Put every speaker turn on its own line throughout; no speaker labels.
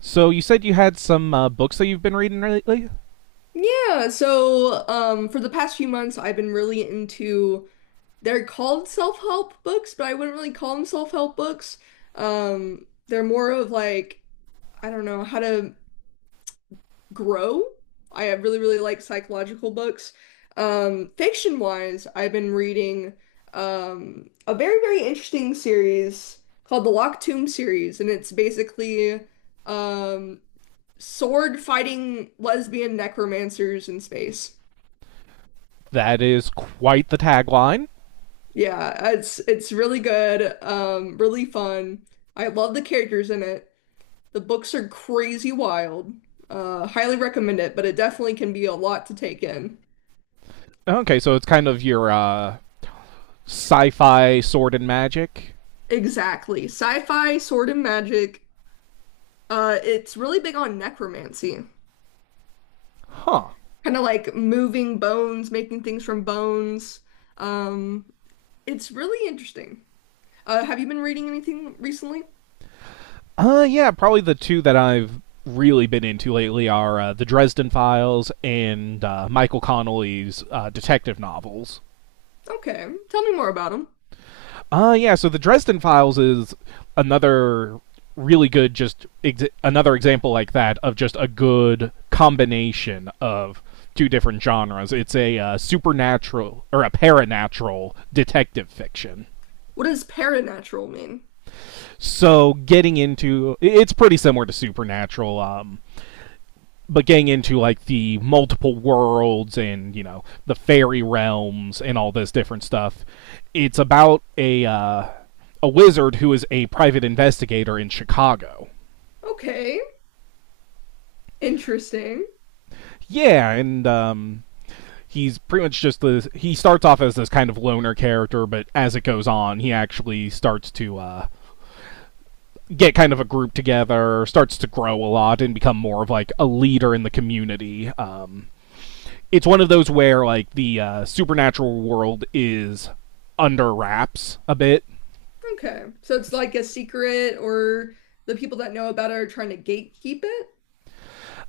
So you said you had some books that you've been reading lately.
Yeah, so for the past few months I've been really into they're called self-help books, but I wouldn't really call them self-help books. They're more of like I don't know how to grow. I really really like psychological books. Fiction-wise, I've been reading a very very interesting series called the Locked Tomb series, and it's basically um sword fighting lesbian necromancers in space.
That is quite the tagline.
Yeah, it's really good, really fun. I love the characters in it. The books are crazy wild. Highly recommend it, but it definitely can be a lot to take in.
Okay, so it's kind of your sci-fi sword and magic,
Exactly. Sci-fi, sword and magic. It's really big on necromancy.
huh?
Kind of like moving bones, making things from bones. Um, it's really interesting. Have you been reading anything recently?
Yeah, probably the two that I've really been into lately are the Dresden Files and Michael Connelly's detective novels.
Okay, tell me more about them.
Yeah, so the Dresden Files is another really good, just another example like that of just a good combination of two different genres. It's a supernatural or a paranatural detective fiction.
What does paranatural mean?
So getting into it's pretty similar to supernatural. But getting into like the multiple worlds and you know the fairy realms and all this different stuff, it's about a wizard who is a private investigator in Chicago.
Okay, interesting.
Yeah. And he's pretty much just this, he starts off as this kind of loner character, but as it goes on he actually starts to get kind of a group together, starts to grow a lot and become more of like a leader in the community. It's one of those where like the supernatural world is under wraps a bit.
Okay. So it's like a secret, or the people that know about it are trying to gatekeep it?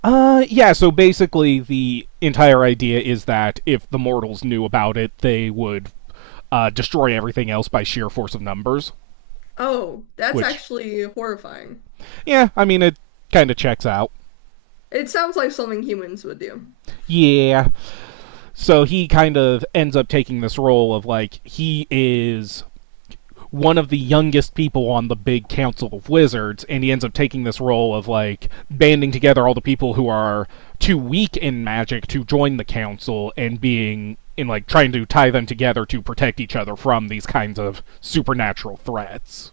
Yeah. So basically, the entire idea is that if the mortals knew about it, they would destroy everything else by sheer force of numbers.
Oh, that's
Which,
actually horrifying.
yeah, I mean, it kind of checks out.
It sounds like something humans would do.
Yeah. So he kind of ends up taking this role of like he is one of the youngest people on the big council of wizards, and he ends up taking this role of like banding together all the people who are too weak in magic to join the council, and being in like trying to tie them together to protect each other from these kinds of supernatural threats.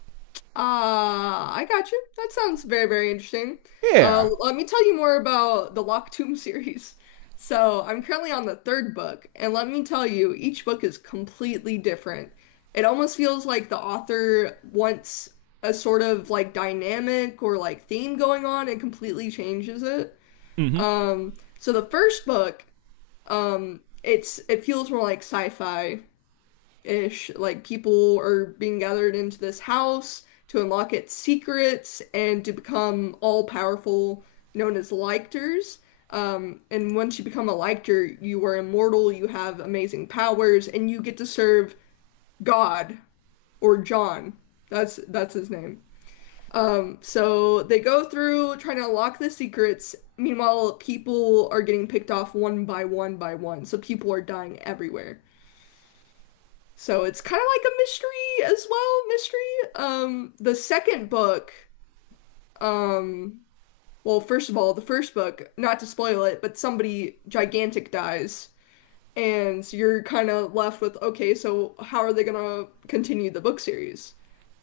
Ah, I got you. That sounds very, very interesting.
Yeah.
Let me tell you more about the Locked Tomb series. So I'm currently on the third book, and let me tell you, each book is completely different. It almost feels like the author wants a sort of like dynamic or like theme going on and completely changes it.
Hmm.
Um, so the first book, it feels more like sci-fi-ish. Like people are being gathered into this house to unlock its secrets and to become all-powerful, known as Lictors. And once you become a Lictor, you are immortal, you have amazing powers, and you get to serve God or John. That's his name. So they go through trying to unlock the secrets. Meanwhile, people are getting picked off one by one by one. So people are dying everywhere. So it's kind of like a mystery as well, mystery. Um, the second book, um, well, first of all, the first book, not to spoil it, but somebody gigantic dies. And so you're kind of left with, okay, so how are they gonna continue the book series?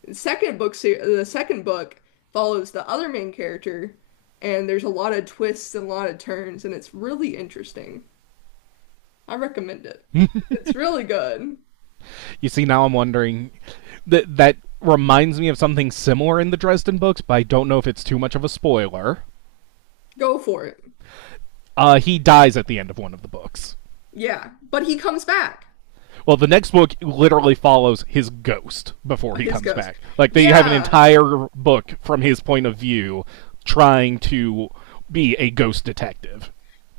The second book follows the other main character, and there's a lot of twists and a lot of turns, and it's really interesting. I recommend it. It's really good.
You see, now I'm wondering, that reminds me of something similar in the Dresden books, but I don't know if it's too much of a spoiler.
Go for it.
He dies at the end of one of the books.
Yeah, but he comes back.
Well, the next book literally follows his ghost before he
His
comes back.
ghost.
Like they have an
Yeah.
entire book from his point of view trying to be a ghost detective.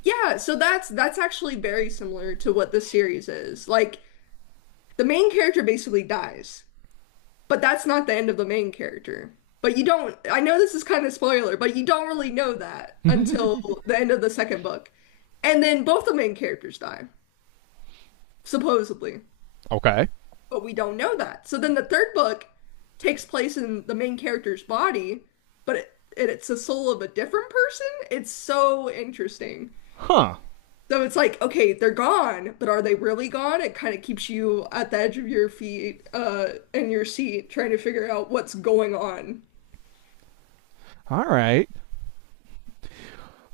Yeah, so that's actually very similar to what this series is. Like the main character basically dies. But that's not the end of the main character. But you don't, I know this is kind of spoiler, but you don't really know that until the end of the second book. And then both the main characters die, supposedly.
Okay.
But we don't know that. So then the third book takes place in the main character's body, but it's the soul of a different person. It's so interesting.
Huh.
So it's like, okay, they're gone, but are they really gone? It kind of keeps you at the edge of your feet, in your seat, trying to figure out what's going on.
All right.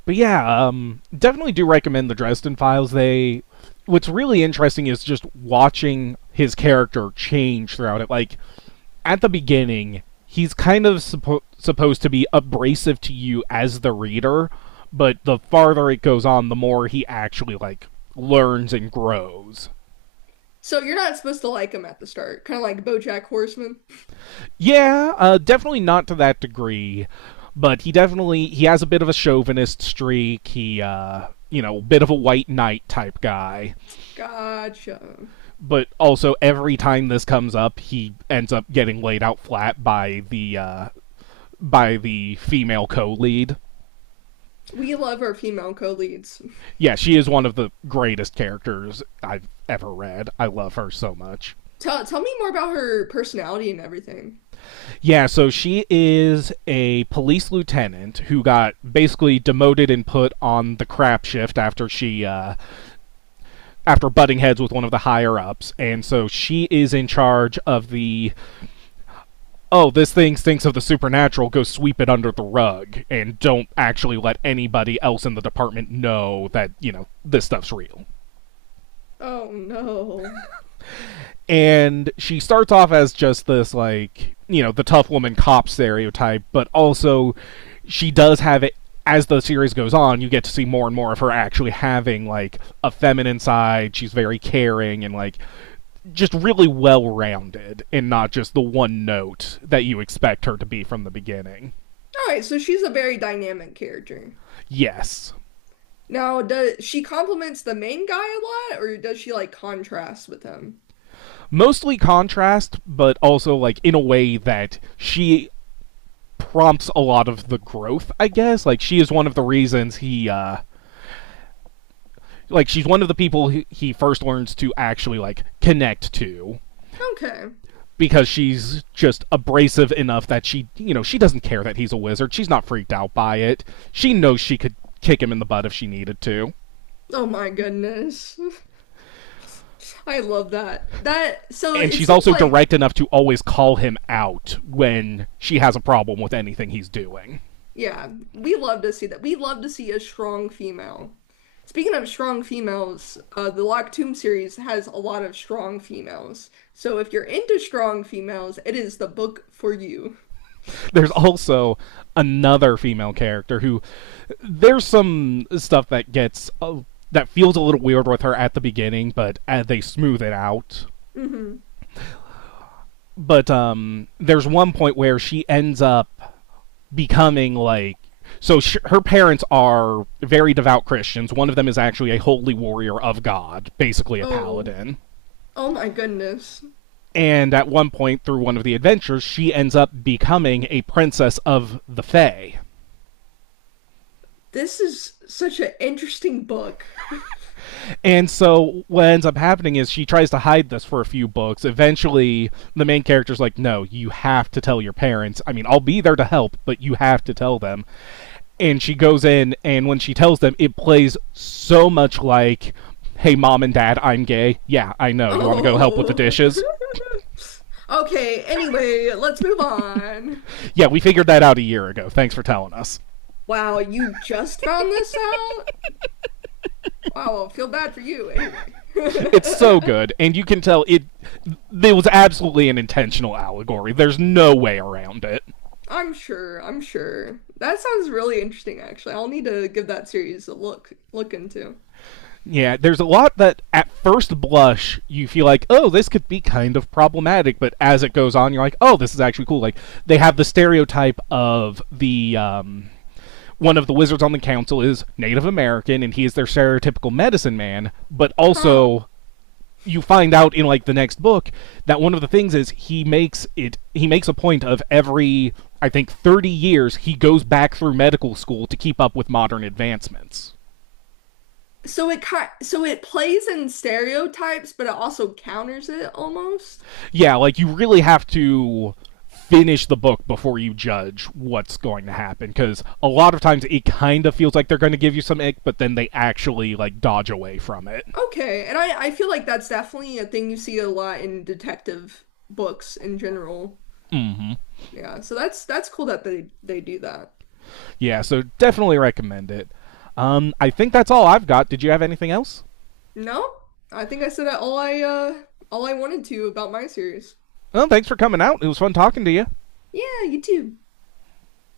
But yeah, definitely do recommend the Dresden Files. They, what's really interesting is just watching his character change throughout it. Like at the beginning, he's kind of supposed to be abrasive to you as the reader, but the farther it goes on, the more he actually like learns and grows.
So you're not supposed to like them at the start, kind of like BoJack Horseman.
Yeah, definitely not to that degree, but he definitely, he has a bit of a chauvinist streak. He, you know, bit of a white knight type guy.
Gotcha.
But also, every time this comes up, he ends up getting laid out flat by the female co-lead.
We love our female co-leads.
Yeah, she is one of the greatest characters I've ever read. I love her so much.
Tell me more about her personality and everything.
Yeah, so she is a police lieutenant who got basically demoted and put on the crap shift after she after butting heads with one of the higher ups. And so she is in charge of the, oh, this thing stinks of the supernatural, go sweep it under the rug and don't actually let anybody else in the department know that, you know, this stuff's real.
Oh no.
And she starts off as just this like you know the tough woman cop stereotype, but also she does have it, as the series goes on you get to see more and more of her actually having like a feminine side. She's very caring and like just really well rounded and not just the one note that you expect her to be from the beginning.
All right, so she's a very dynamic character.
Yes.
Now, does she compliments the main guy a lot, or does she like contrast with him?
Mostly contrast, but also like in a way that she prompts a lot of the growth, I guess. Like she is one of the reasons he, like she's one of the people he first learns to actually like connect to,
Okay.
because she's just abrasive enough that she, you know, she doesn't care that he's a wizard. She's not freaked out by it. She knows she could kick him in the butt if she needed to.
Oh my goodness. I love that. That so
And
it
she's
seems
also
like
direct enough to always call him out when she has a problem with anything he's doing.
yeah, we love to see that. We love to see a strong female. Speaking of strong females, the Locked Tomb series has a lot of strong females. So if you're into strong females, it is the book for you.
There's also another female character who, there's some stuff that gets that feels a little weird with her at the beginning, but they smooth it out.
Hmm.
But there's one point where she ends up becoming like, her parents are very devout Christians. One of them is actually a holy warrior of God, basically a
Oh,
paladin.
oh my goodness.
And at one point through one of the adventures, she ends up becoming a princess of the Fae.
This is such an interesting book.
And so what ends up happening is she tries to hide this for a few books. Eventually, the main character's like, "No, you have to tell your parents. I mean, I'll be there to help, but you have to tell them." And she goes in, and when she tells them it plays so much like, "Hey mom and dad, I'm gay." "Yeah, I know. You want to go help with the
Oh.
dishes?"
Okay, anyway, let's move on.
"Yeah, we figured that out a year ago, thanks for telling us."
Wow, you just found this out? Wow, I feel bad for you anyway.
It's so good, and you can tell it, it was absolutely an intentional allegory. There's no way around it.
I'm sure, I'm sure. That sounds really interesting, actually. I'll need to give that series a look into.
Yeah, there's a lot that at first blush you feel like, oh, this could be kind of problematic, but as it goes on you're like, oh, this is actually cool. Like they have the stereotype of the, one of the wizards on the council is Native American and he is their stereotypical medicine man, but
Huh.
also you find out in like the next book that one of the things is he makes a point of every, I think, 30 years he goes back through medical school to keep up with modern advancements.
So it kind so it plays in stereotypes, but it also counters it almost.
Yeah, like you really have to finish the book before you judge what's going to happen, because a lot of times it kind of feels like they're going to give you some ick but then they actually like dodge away from it.
Okay, and I feel like that's definitely a thing you see a lot in detective books in general. Yeah, so that's cool that they do that.
Yeah, so definitely recommend it. I think that's all I've got. Did you have anything else?
No, I think I said all I all I wanted to about my series.
Well, thanks for coming out. It was fun talking to you.
Yeah, you too.